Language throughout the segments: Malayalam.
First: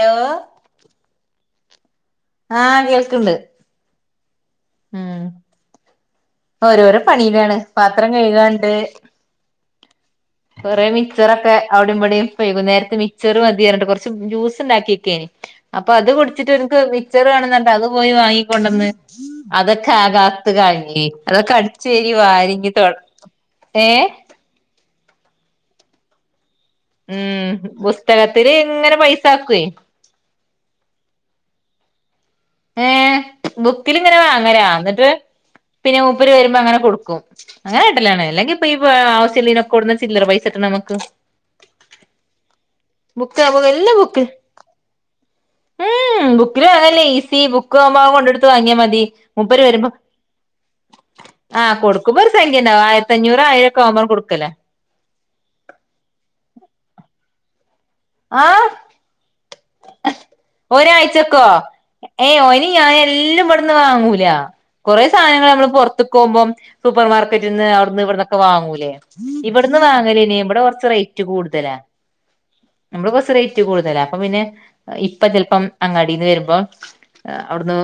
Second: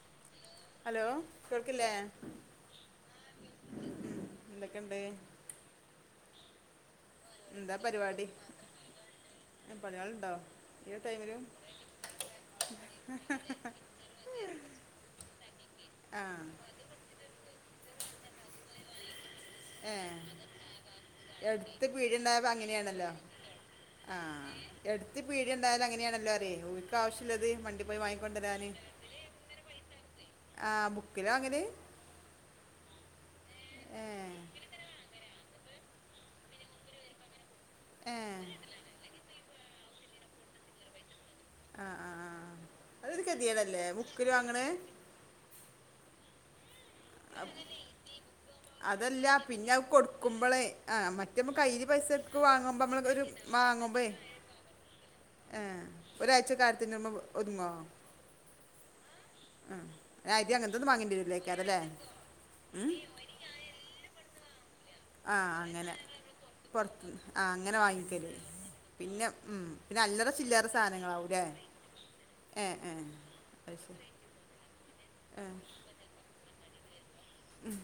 ലോ ഹലോ കേൾക്ക്ല്ലേ? ആഹ് കേൾക്ണ്ട് എന്തൊക്കെയുണ്ട് ഉം ഓരോരോ പണിലാണ് എന്താ പാത്രം പരിപാടി കഴുകാണ്ട്. ഏ, പണികളുണ്ടോ കൊറെ ഈ ടൈമിലും മിചറൊക്കെ അവിടെവിടെ വൈകുന്നേരത്തെ മിക്ചർ മതിയറഞ്ഞ്ട്ട് കുറച്ച് ജ്യൂസ് ഉണ്ടാ ക്യനി. അപ്പൊ അത് ആ കുടിച്ചിട്ട് എനിക്ക് മിക്ചർ വേണന്ന് പറഞ്ട്ട്അത് പോയി വാങ്ങിക്കൊണ്ടന്ന്. അതൊക്കെ ഏ ആകാത്ത് കള്ഞ്ഞ് അതൊക്കെ എടുത്ത് അടിചേരി പീടി ഉണ്ടായപ്പോൾ വാരി ഞ്ഞി തെട അങ്ങനെയാണല്ലോ ഏ ആ എടുത്ത് പീട്യണ്ടായാലും അങ്ങനെണല്ലോ അറ്യ ഉം പുസ്തകത്തില് ഇങ്ങനെ പൈസാക്കുവെ. ആഹ് ബുക്കിലാ വാങ്ങല്. ഏ ഏ ബുക്കിലിങ്ങനെ വാങ്ങലാ എന്നിട്ട് പിന്നെ മൂപ്പര് വരുമ്പോ അങ്ങനെ കൊടുക്കും ഏ അങ്ങനാട്ടലാണ് അല്ലെങ്കി ഇപ്പൊ ഈ ആവശ്യ കൊട് ന്നാ ചില്ലറപൈസട്ട്ണമക്ക്. ആഹ് ആ ആ അതൊരു കെതിയേടല്ലേ എല്ലാ ബുക്ക് ബുക്കില്‌ വാങ്ങ് ണെ. ക്കല്അല്ലേ. ഇസിബുക്ക് ആവുമ്പോ കൊണ്ടടുത്ത് വാങ്യ മതി അതല്ല മുപ്പര് പിന്നെ അത് വരുമ്പോ കൊടുക്കുമ്പോഴേ ആ മറ്റേ നമ്മൾ ആ കയ്യിൽ കൊടുക്ക പൈസ കുബ ഒരു എടുക്ക് സംഖ്യണ്ടവും. വാങ്ങുമ്പോൾ നമ്മൾ ആയിരത്ത അഞ്ഞൂറ് ആയിരൊക്കെ ആവുമ്പോ കൊട്ക്കല്. ആഏ ഒരാഴ്ച ആയിത്തിന് [unintelligible] ഒരുങ്ങോ? ആഹ് ആഹ് ഒരാഴ്ചക്കോ ഏയ് ഇനി ഞാൻ ഉം? എല്ലാം ഇവിടന്ന് വാങ്ങൂല. കുറെ ആ സാധനങ്ങളക്കെ അങ്ങനെ പൊർത്ത് ക്കോകുമ്പം സൂപ്പർ പുറത്ത് ആ മാർക്കറ്റിന്ന് അങ്ങനെ അവിടുന്ന് വാങ്ങിക്കല് ഇവിടന്നൊക്കെ വാങ്ങൂല്ലേ പിന്നെ ഉം, ഇവിടുന്ന് പിന്നെ അല്ലറ വാങ്ങലേനി ഇവിടെ ചില്ലറ കൊറച്ച് റേറ്റ് സാധനങ്ങളാവൂലേ കൂടുതലാ. ഏ ഏ നമ്മള് കൊറച് റേറ്റ് അത് കൂടുതലാ. ശരി അപ്പൊ പിന്നെ ഇപ്പ ഏ ചെൽപ്പം അങ്ങാടിന്ന് വരുമ്പോ അവിട്ന്ന്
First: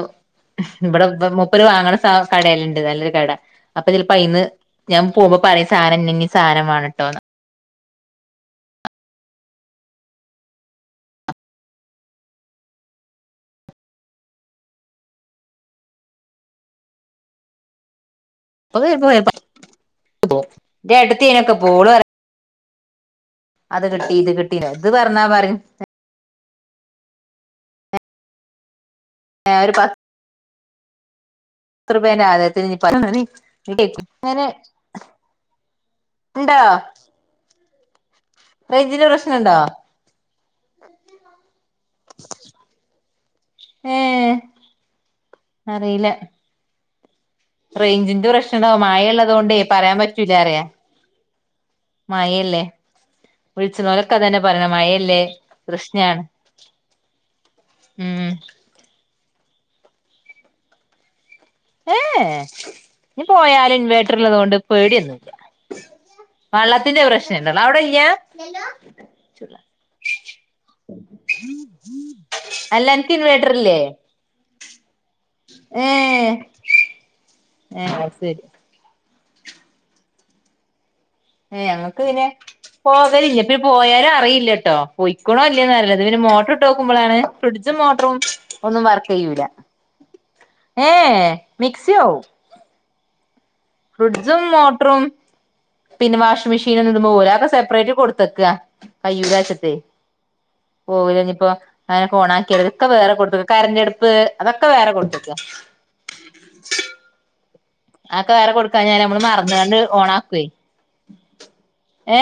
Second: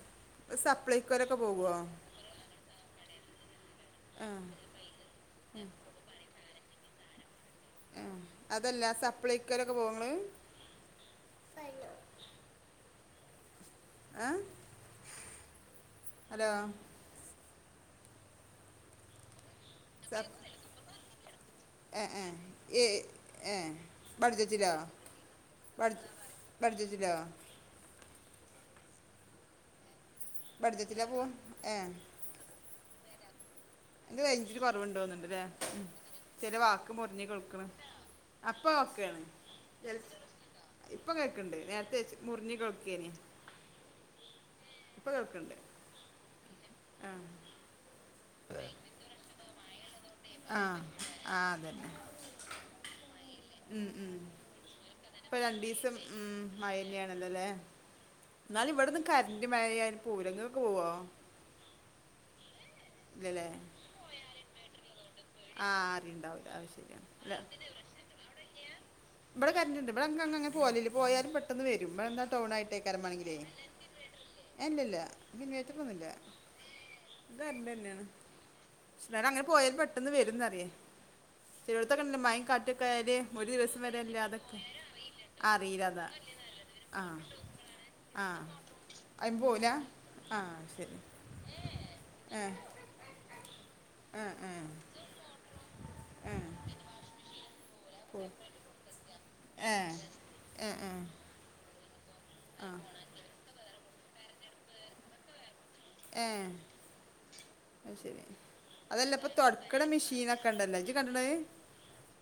ഇവിടെ സപ്ലൈക്കോലൊക്കെ മുപ്പര് പോകുമോ വാങ്ങണ സ കടെല്ണ്ട് നല്ലൊരു കട അപ്പോ ചെലപ്പോ ഏ അയിന്ന് ഞാൻ പോവുമ്പോ പ റെ സാനം ഇനിനെ സാനം മാണട്ടോന്ന്. ആ അതെല്ലാ സപ്ലൈക്കൊലക്കെ പോവോങ്ങള് സൈനോ അ ഹലോ? [unintelligible] എന്റെ സപ് എട്ടത്തി അയ്നൊക്കെ പോകും ഓള്റ എ അത് കിട്ടി ഇത് കിട്ടീന്ന് ഇത് പറഞ്ഞാ പറി ബഡ്ജ ബഡ്ജറ്റിലോ? അ ഒരു പ ബഡ്ജറ്റിലാ പോവ. ത്രപേന്റെ ആരത്തിന് ഇനി പ ത് കഴഞ്ട്ട് കുറവ്ണ്ടോന്നണ്ടല്ലേ ചെല ഇണ്ടോ വാക്ക് മുറിഞ് കൊടുക്കണ്. അപ്പ റേഞ്ചിന്റെ ഒക്കെയാണ്. പ്രശ്നണ്ടോ ഇപ്പൊ കേൾക്കണ്ട്. നേരത്തെ മുറിഞ്ഞി കേക്കേന്ന്. എ ഇപ്പൊ കേൾക്ണ്ട്. റേഞ്ചിന്റെ പ്രശ്നോ മായ ഉള്ളതുക കൊണ്ട് പറയാൻ പറ്റ ആ വിചാരയാ ആ അതന്നെ മായയല്ലേ ഉം വിളിച്ചോലൊക്കെ ഉം അതന്നെ പറയണ് മഴയല്ലേ ഇപ്പൊ രണ്ടു ദിവസം പ്രഷ്ണാണ് എന്നാല് ഇവിടെന്ന് കരന്റ് മഴയായാൽപോവൂലാ ഇങ്ങൾക്ക് പോവോ ഏ നി ഇല്ലല്ലേ പോയാലും ഇൻവേർട്ടർ ഉള്ളത് കൊണ്ട് പേടി ഒന്നും ഇല്ല ആ അറിയുണ്ടാവില്ല അത് വെള്ളത്തിന്റെ ശരിയാണ് അല്ല പ്രശ്നുണ്ടല അവിടെ ഇല്ലാ ഇവിടെ കരണ്ടുണ്ട് ഇവിടെ അങ്ങ് അങ്ങെ പോല പോയാലും പെട്ടെന്ന് വരും ഇടെ എന്താ ടൗൺ അല്ല ആയിട്ടേക്കാരം അനക്ക് വേണെങ്കിലേ ഇല്ല ഇല്ല ഏ എ ശരി ന്നാലും അങ്ങനെ പോയാൽ പെട്ടെന്ന് വരുന്നറിയാ ഞങ്ങക്ക് പിന്നെ പോകലില്ല ഒരു ഇപ്പിപ്പോ ദിവസം വരെ പോയാലും ഇല്ലാതൊക്കെ അറിയില്ലട്ടോ പൊയ്ക്ക്ണോ അറിയില്ല ഇല്ലേന്ന്ല്ലത് അതാ പിന്നെ മോട്ടർ ഇട്ട് ആ നോക്കുമ്പോഴാണ് ആ ഫ്രിജ്മോട്ടറും വർക്ക് അതിന് ചെയ്യുലാ പോവില്ല ആ ഏ ശരി മിക്സി ആവും ഏ ഏ ഫ്രിഡ്ജും ഏ മോട്ടറും പിന്നെ ഏ വാഷിംഗ് മെഷീനും ഇത്മേ പോവുല അത്ഒക്കെ സെപ്പ്റേറ്റ് പോ ഇതിൽകൊടുത്തക്ക കയ്യൂലാച്ചിട്ടേ ഏ ഏ ഏ പോവുലനിപ്പോ അങ്ങനെ ഓണാക്കി ഇതൊക്കെ വേറെ കൊടുത്ത്ക്കാ കരന്റ്അടുപ്പ് അതൊക്കെ വേറെ കൊടുത്ക്കാ ഏ അത്ശരി അതൊക്കെ വേറെ കൊടുക്കാഞ്ഞാല് അതല്ല നമ്മള് ഇപ്പൊ മറന്നാണ്ട് ഓണാക്കുവേ തൊടക്ണമെഷീനൊക്കെ ഇണ്ടല്ലോഇജ്കണ്ട് ക്ണോ ഏ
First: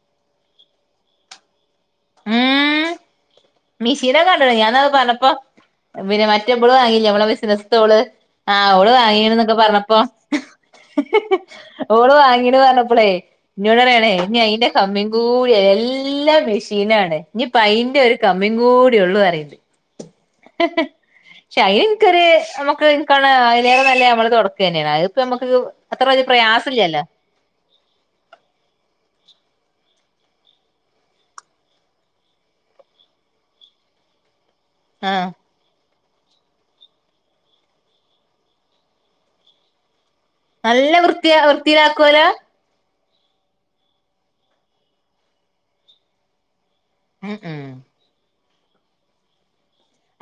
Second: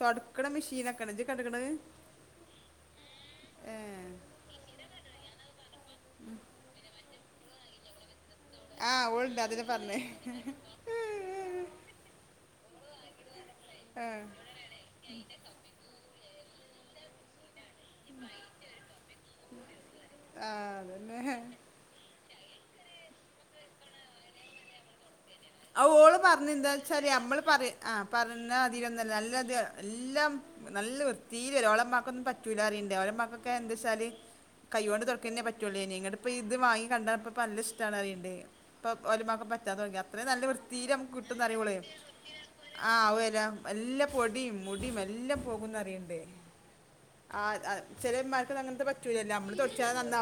തൊടക്ണ മെഷീൻ ഒക്കെ ഇണ്ട് ജ്ജ് ക്കണ്ട് ക്ണോ അത് മിഷീനൊക്ക കണ്ട് ക്ണ് ഞാനത് പറഞ്ഞപ്പോ പിന്നെ മറ്റെ ഇബള് വാങ്ങി ഇല്ലേ നമ്മളെ ബിസിനസ് തോള് ആഹ് ഓള് ആ ഓളുണ്ട് വാങ്ങീണ്ന്നൊക്കെ അതിനെ പറഞ്ഞപ്പോ പറഞ്ഞേ ഓള് വാങ്ങീ പറഞ്ഞ ഇപ്പളേ ഇന്നോട്റിയാണേ ഏ ഇനി അയിന്റെ കമ്മീം കൂടിയാ എല്ലാം മെഷീനാണ് ഇ അയിന്റെ ഒരു കമ്മി കൂടി ഉള്ളു പറയ്ന്ന് ആ, അതന്നെ ശയിൻക്കര് നമുക്ക് ഇന്‌ ക്ക് അതിനേരം നല്ല നമ്മള് തുടക്കുക തന്നെയാണ് അത് ഓള് പറഞ്ഞു എന്താന്ന് വെച്ചാല് നമ്മള് പറയ ആ പറഞ്ഞ അതിലൊന്നല്ല നല്ല അതെ എല്ലാം നല്ല വൃത്തിയില് വരും ഓളമാക്കൊന്നും പറ്റൂലാറിയണ്ടേ ഓളമാക്കൊക്കെ എന്താ വച്ചാല് കൈകൊണ്ട് ആഹ് തൊടക്കന്നെപറ്റൂള്ള് നി ങ്ങട് അപ്പൊ ഇത് വാങ്ങി കണ്ടപ്പ പ്പല്ല് ഇഷ്ടമാണ് അറിയണ്ട് ഇപ്പൊ ഓലിമാക്ക് പറ്റാൻ തൊടങ്ങി അത്രയും നല്ല വൃത്തില് നമുക്ക് വൃത്തിയ കിട്ടും എന്നറിയോള് വൃത്തിയിലാക്കുവല്ലോ ആ വരും എല്ലാം പൊടിയും മുടിയും എല്ലാം പോകുംന്നറിയണ്ടേ ഉം ഉം ആഹ് ചിലന്മാർക്ക് അങ്ങനത്തെ പറ്റൂലല്ലേ നമ്മള് തൊട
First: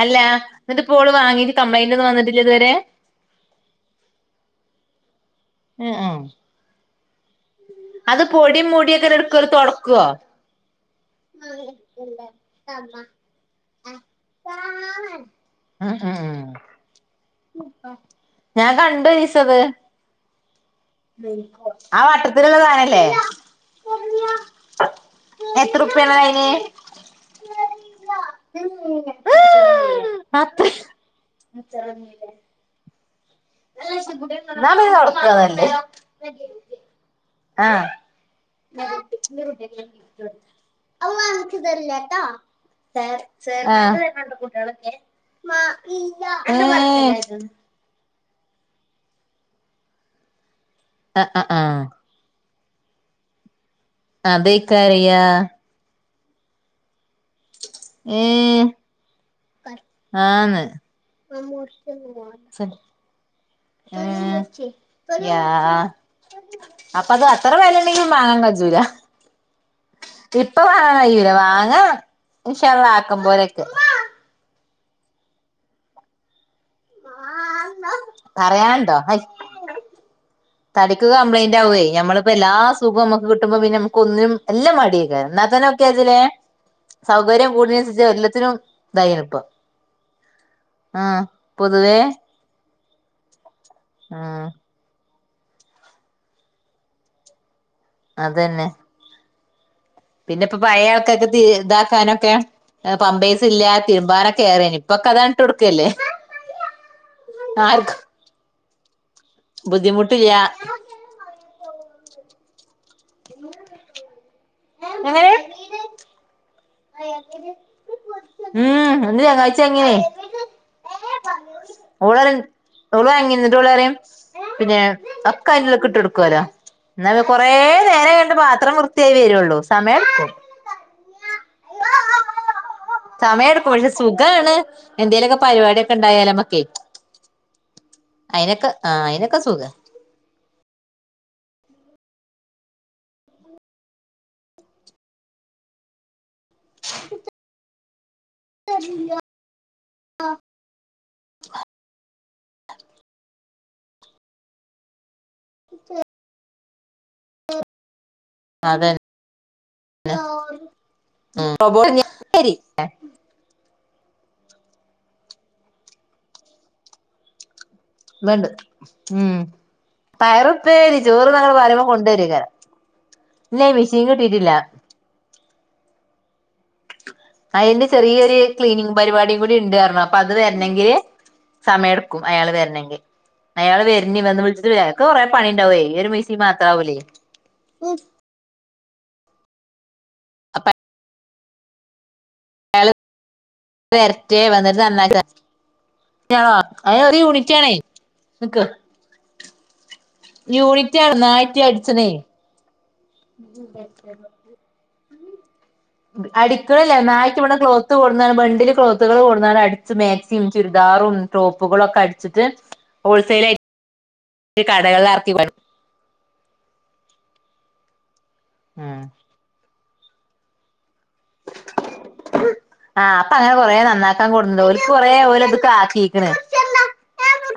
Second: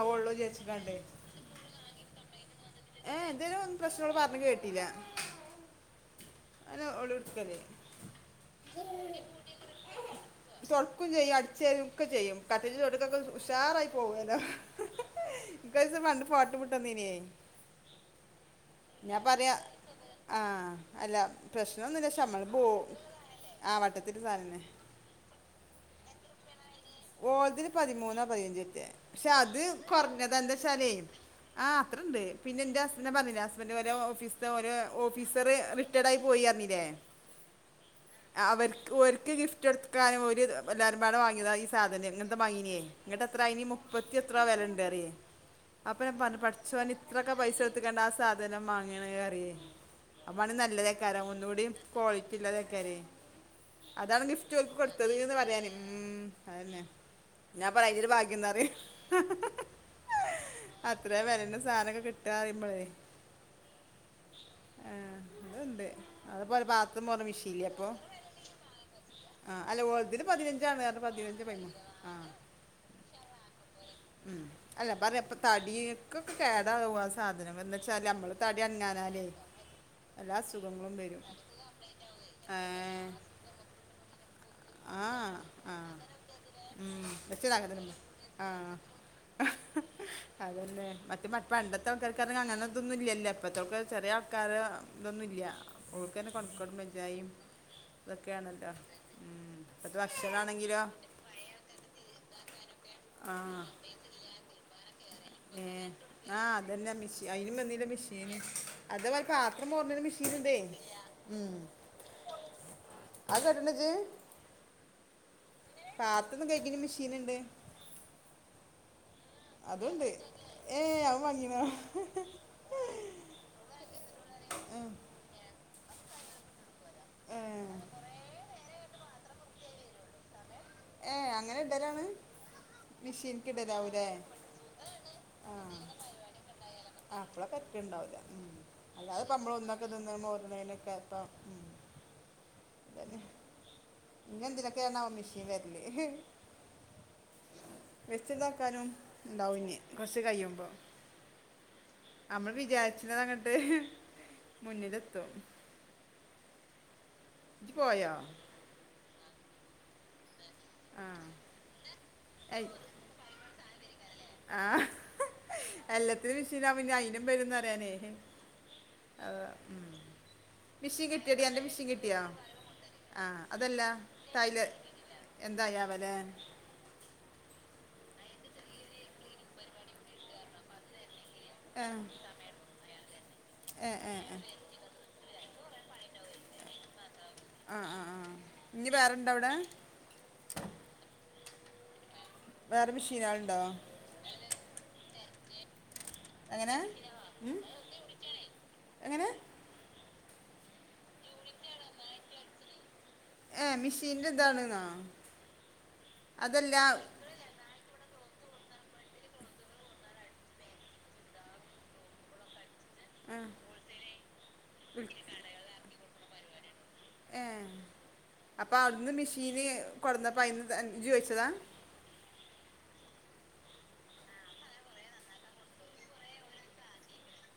അല്ല എന്നിട്ട്ഇപ്പോള് വാങ്ങീട്ട് കംപ്ലൈന്റ് ഒന്നും വന്നിട്ടില്ലേ ഇതുവരെ ഏ ഇതുവരെ പ്രശ്നങ്ങൾ ഓള് പറഞ്ഞ് കേട്ടിട്ടില്ല ങ് ആഹ് [unintelligible] അത് പൊടിയും മുടീം ഒക്കെ എടുക്കുവോ തൊടക്കുവോ തൊടക്കും ചെയ്യും അടിചെരേം ഒക്കെ ചെയ്യും കട്ടിറ്റച്ചൊടുക്കൊക്കെ ഉഷാറായി പോവലോ ഇക് ഉം ഒരിസം ഉം പണ്ട് ഉം ഫോട്ടോ വിട്ടന്നീനേ ഞാൻ കണ്ടു ഒരിസം ഇത് ആഹ് ആ വട്ടത്തിലുള്ള സാധനല്ലേ ആ വട്ടത്തിൽ സാധനം തന്നെ എത്രുപ്പിയാണ് അതിന് ഓതിൽ പതിമൂന്നാ പതിനഞ്ചന്റെ പക്ഷെ അത് കുറഞ്ഞ അത്ര തെന്താച്ചാലെ ആഹ് അത്രണ്ട് പിന്നെ എന്റെ അസ്നെ പറഞ്ഞില്ലെ ഹസ്ബന്റ് ഓരോ ഓഫീസ്തേ എന്നാ ഓരോ പിന്നെ തൊടക്കാ ഓഫീസർ നല്ലത് റിട്ടേഡ് ആയി പോയീന്നു പറഞ്ഞീലെ ആഹ് അവർക്ക് ഓർക് ഗിഫ്റ്റ് കൊടുക്കാൻ ഓര് എല്ലാവരുംപാട വാങ്ങിയതാ സാധന ഇങ്ങട്ട മനേ [unintelligible] ഇങ്ങട്ട എത്രാ അനി മുപ്പത്തി എത്രാ വിലാണ്ടാറിയെ അപ്പൊ ഞാ പറഞ്ഞു പടച്ചോനെ, ഇത്രൊക്കെ പൈസ എടുത്ത്ക്കണ്ടാ സാധനം വാങ്ങണ് അറിയേ അപ്പാണ് ആ നല്ലതേക്കാരം ആ ഒന്നുകൂടി ആ ക്വാളിറ്റില്ലാത അതാണ് ഗിഫ്റ്റ് ഓല്ക് അതേക്കാറിയാ കൊടുത്തതന് പറയാണ് മ്മ് അതന്നെ. ഞാൻ പറയന്റെ ഏ ഭാഗ്യന്നറിയോ. ആന്ന് അത്രയും വിലന്റെ സാധനമൊക്കെ കിട്ടാ മ്മഴ [inaudible] [unintelligible] [unintelligible] അതുണ്ട് അതുപോലെ പാത്രം അപ്പ അത് പോലെ അത്ര വെല ഉണ്ടെങ്കിൽ മാങ്ങാകജൂല. ആഹ്, അല്ല ഒല്തേന് പതിനഞ്ചാണ് അത് പറഞ്ഞെ വാങ്ങ ഉഷാള്ളആക്കം പോലൊക്കെ. ഉം. അല്ല പറയാപ്പ തടിയക്ക് കേടാവു ആ സാധനം എന്താ വച്ചാല് നമ്മള് തടി പറയാണ്ടോ ഹൈ അങ്ങാഞ്ഞാലേ തടിക്ക് കംപ്ലയിന്റ് ആവെ. നമ്മളിപ്പോ എല്ലാ ഏ, സുഖം മക്ക് കിട്ടുമ്പോ പിന്നെ നമുക്ക് ഒന്നിനും എല്ലാം ആ മടിയ കരണ എന്ന അങ്ങനെ ആ നോക്കിയതിലെ ഉം. വെച്ച് സൗകര്യം ഇതാക്കാൻ തന്നെ ഉമ്മ. കൂടുന്നതനുസരിച്ച് ആ എല്ലാത്തിനും ഇതായിണ്ണിപ്പം. അതന്നെ. മറ്റേ പണ്ടത്തെ ആൾക്കാർക്കങ്ങനെ ഇതൊന്നുംല്ലല്ലോ ഇപ്പത്തേക്കെ ചെറിയ ആഹ് ആൾക്കാര് ഇതൊന്നുല്ല്യ ഓർക്കന്നെ [unintelligible] ഇതൊക്കെയണല്ലോ. പിന്നെപ്പം പഴയയാൾക്കൊക്ക ഇതാക്കാനൊക്കെ ആ പാമ്പേഴ്സില്ല തിരുമ്പാനൊക്കെ അറിയാഞ്ഞു ഇപ്പൊക്കെ അത് ഇട്ടുകൊടുക്കല്ലേ. ആഹ് അതന്നെ മിഷി‌ന് അതിനു വന്നില്ലേ മെഷീന്. അത പോലെ പാത്രമോർണ്നും ബുദ്ധിമുട്ടില്ല മിഷീന്ണ്ടെ. മ്മ്. അത് [unintelligible] മെഷീൻ ഉണ്ട് മ്മ്. ന്റെ ചെങ്ങായിച്ചി അങിനി വാങ്ങിനാ [unintelligible] ഓൾ വാങ്ങിണ് [unintelligible] പിന്നെ ഒക്കെ അയിന്റെ ഉള്ക് ഇട്ടോടുകേലോ. എന്ന ഏ കൊറ നേരം കഴിഞ്ഞിട്ട് പാത്രം വൃത്തിയായി വരുള്ളൂ. സമയടുക്കും. ഏ അങ്ങനെ ഇടലാണ്. സമയ മെഷീനിക്ക് എടുക്കും പക്ഷെ ഇടലാവൂലേ സുഖാണ് എന്തേലുക്കെ പരിപാടിയൊക്കെ ഇണ്ടായാലമ്മക്ക്. ആപ്പളെക്കെ തെർക്കാണ്ടാവില്ല. മ്മ് അല്ലാതെപ്പം അയിനൊക്കെ നമ്മൾ സുഖാ ഒന്നൊക്കെ തിന്ന് മോറുണെന് [unintelligible] ഇനി എന്തിനെക്കെയാണ് മെഷീൻ വരു [unintelligible] [unintelligible] വെച്ച് ഇട്ടാക്കാനും ഉണ്ടാവും ഇനി കൊറച്ച് കഴിയുമ്പോ നമ്മൾ വിചാരിച്ചതങ്ങട്ട് മുന്നിലെത്തും. [unintelligible] ഇജ് പോയാ? [unintelligible] ആഹ് എല്ലാത്തിനും മിഷീൻ ആവുമ്പോ ഇനി അയിനും വരുന്ന് പറയന്. വേണ്ട ഉം, പയറുപ്പേരി, ചോറ് ന്നങ്ങട് പറയുമ്പ കൊണ്ടൊരിക. ആഹ, അതല്ല ടൈല് എന്തായവെലെ? അയിന്റെ ചെറിയൊരു ക്ലീനിങ് പരിപാടിയും കൂടി ഉണ്ട്റഞ്ഞു അപ്പൊ അത് വരണെങ്കില് ഏ സമയമെടുക്കും. അയാൾ വരണങ്കിൽ. അയാള് ഏ ഏ ഏ. [unintelligible] പണി ഉണ്ടാവേ. ഒരു മേസ്തിരി മാത്രാവൂല്ലേ. ആഹ ആഹ ആഹ ഇനി വേറെന്താവിടെ? [unintelligible] വേറെ അയാള് മെഷീനുണ്ടോ വരട്ടെ. വന്നിട്ട് നന്നാക്ക എങ്ങനെ ഒര് ഉം? യൂണിറ്റാണേ. നിക്ക് എങ്ങനെ യൂണിറ്റാണ് ഒന്നായിറ്റ് അടിച്ചണേയ് ഏ മെഷീൻ്റെ ഇതാണെന്നോ അതല്ല അടിക്കണില്ല. [unintelligible] ക്ളോത്ത് കൊ ബണ്ടില് ക്ലോത്തുകള് കൊട്ന്നാണ്ട് അടിച്ച് മേക്സിം ചുരിദാറും ടോപ്പുകളൊക്കെ അടിച്ച്ട്ട് ആ ഹോൾസെയ്ലായ്റ്റ് കടകളിലാർക്കി അപ്പ ഉം ഔട്ന്ന് മിഷീന് കൊട്ന്നപ്പോ അയ്ന്ന് ജ്ജ്‌ വെച്ചതാ ആഹ് അപ്പ അങ്ങനെ കൊറേ നന്നാക്കാൻ കൊടുന്നുണ്ട് ഓൽക്ക് കൊറേ ഓലത്ക്കാക്കീക്ക്ണ്.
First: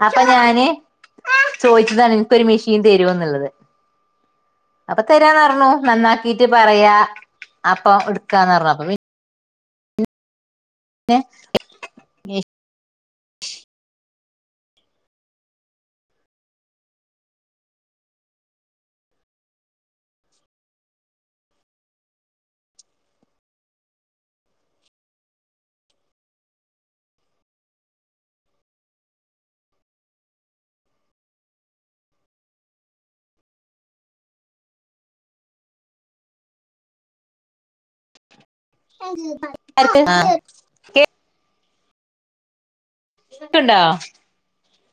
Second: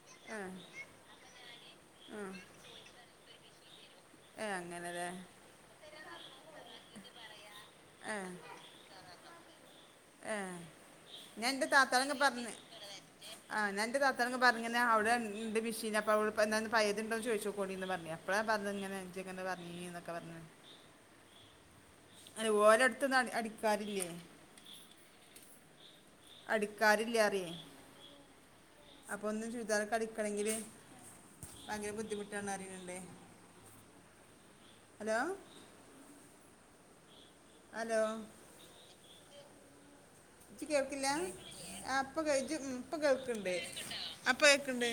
അപ്പ ആ ഞാന് ചോയ്ച്ചതാണ് ഇൻക്കൊര് മിഷീൻ തരോന്ന്ള്ളത് [unintelligible] അപ്പ തരാന്ന് പർഞ്ഞു. നന്നാക്കീറ്റ് പറയാ അപ്പൊ ഇട്ക്കാന്ന് പറഞ്ഞു അപ്പ പിന്നെ ആഹ് ഞാന്റെ താത്താനൊക്കെ പർഞ്ഞ് ആഹ് ഞാന്റെ താത്താനൊക്കെ പർഞ്ഞ് അവടെണ്ട് മിഷീന് അപ്പ പയേത്ണ്ടോ ചോയ്ച്ചോക്കോണ്ടീന്ന് പർഞ്ഞ് അപ്പളാ പർഞ്ഞേ ജ്ജ്‌ങ്ങനെ പർഞ്ഞീന്നൊക്കെ പർഞ്ഞേ ഓലെട്തൊന്നും അടിക്കാരില്ലേ അടിക്കാരില്ലാറയേ അപ്പൊ ഒന്ന് ചുരിദാറൊക്കെ അടിക്കണെങ്കില് ഭയങ്കര ബുദ്ധിമുട്ടാണ് അറീണ് ണ്ട് ഹലോ ഹലോ [inaudible] ഇജ്ജ്‌ കേൾക്കില്ല ആഹ് പ്പ അപ്പൊ ഇപ്പൊ കേൾക്കണ്ട് അപ്പ ക്ക്ണ്ട്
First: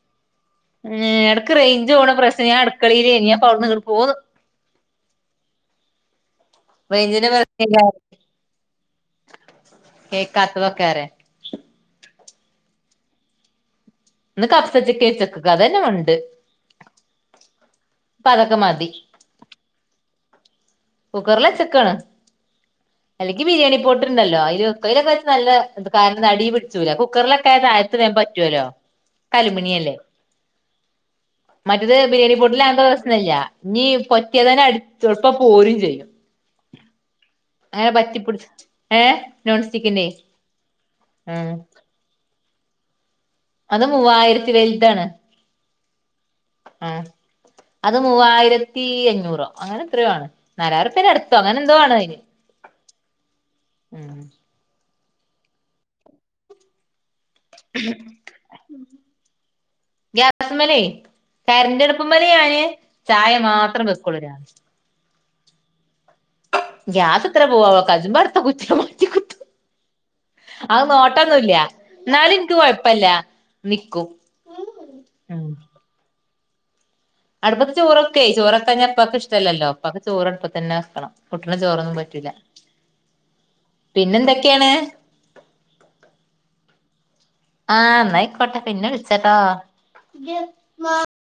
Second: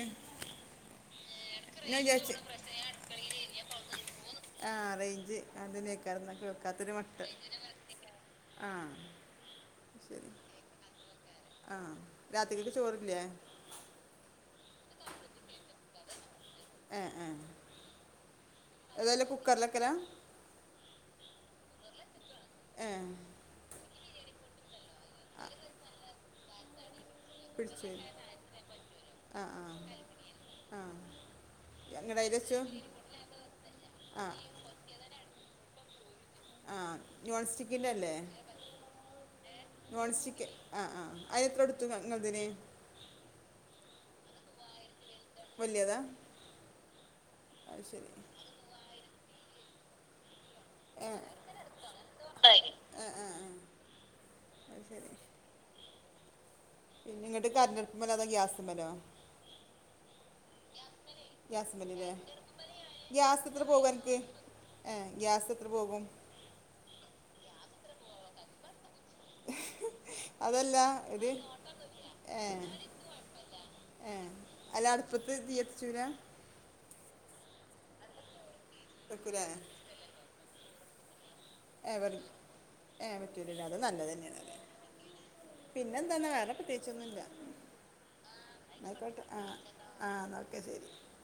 ഏ എടക്ക് റേയ്ഞ്ച് പോണ പ്രശ്നനേനു ഞാൻ അടുക്കളീലേയ്ന്നു ഞാനവ്ട്ന്ന്ങ്ങട് പോന്നു ആഹ് റേയ്ഞ്ച് അതെന്നേക്കാരം കേൾക്കാത്തൊര് മട്ട് റേഞ്ചിന്റെ ആഹ് കേക്ക്ത്തതൊക്കേറയാ ആ രാത്രിക്ക് ചോറില്ലേ ന്ന് കഫ്സച്ച് കേച്ചക്കക്ക് അതെന്നെ ഉണ്ട് ആഹ് ആഹ് അപ്പൊ അതൊക്കെ മതി ഏതാല കുക്കറിലെക്കലാ കുക്കറിലെച്ച്ക്കാണ് ഏ അല്ലെങ്കി ബിര്യാണി പോട്ട്ണ്ടല്ലോ ഐൽ വെ ഐലൊക്കെ വെച്ചാ നല്ല കാരണം അടീ പിട്ച്ചൂല കു കുക്കറിലക്കെ പിടിച്ചു തായത്ത് വേം പറ്റോലോ ഒക്ക അലുമിനിയം ല്ലേ ആഹ് മറ്റത് ബിര്യാണി പൊട്ടില് ആകുമ്പോ പ്രശ്നല്ല ഞ്ഞി ആ പറ്റ്യാതന്നെ അടി എള്പ്പം പോരും ചെയ്യും ആഹ് നോൺ അങ്ങനെ സ്റ്റിക്കിന്റെല്ലേ പറ്റിപ്പിടിച്ച് ഏഹ് സ്റ്റിക്കിന്റെ നോൺ സ്റ്റിക്ക് ആഹ് ആഹ് ഉം ഐനെത്ര കൊട്ത്തു ങ്ങളെദിന് അത് മൂവായിരത്തി വെൽതാണ് വലിയതാ ആഹ് അത് മൂവായിരത്തി അഞ്ഞൂറോ അങ്ങനെ എത്രയോ ആണ് നാലായിരുർപ്പ്യന്റെ അട്തോ അങ്ങനെന്തോ ആണ് ഐന് ആ ആ ആ മ് അത് ശരി പിന്നെ ഇങ്ങോട്ട് കറണ്ട് അടുപ്പമല്ലോ അതോ ഗ്യാസ് മലോ ഗ്യാസ്മേലെ ഗ്യാസ് മലല്ലേ കരന്റട്പ്പ്മ്മല് ഞാന് ചായ മാത്രം വെക്കൊള്ളു [unintelligible] ഗ്യാസെത്ര പോകും ഗ്യാസെത്ര പോകാവോ കജ്ജുമ്പോ അട്ത്ത കുറ്റി [unintelligible] അതല്ല അത് ഒരു നോട്ടൊന്നുല്ല ന്നാലും ഏ ഇൻക്ക് കൊയപ്പല്ല നിക്കും ഏ അല്ല അടുപ്പത്ത് മ് തീ കത്തിച്ചൂല അട്പ്പത്ത് ചോറെക്കൊയ് ചോറെക്കാഞ്ഞാ പ്പാക്ക് വെക്കൂലേ ഇഷ്ട്ടല്ലല്ലോ പ്പാക്ക് ചോറ് അട്പ്പന്നെ വെക്കണം. കുട്ടീണ് ഏ ചോറൊന്നും വെറു പറ്റില്ല ഏ പിന്നെന്തൊക്കെയാണ് പിന്നെ എന്തന്നാണ് വേറെ പ്രത്യേകിച്ചൊന്നും ഇല്ല ആ എന്നായിക്കോട്ടെ പിന്നെ വിളിച്ചാട്ടോ ആ എന്നാൽ ഓക്കെ ശരി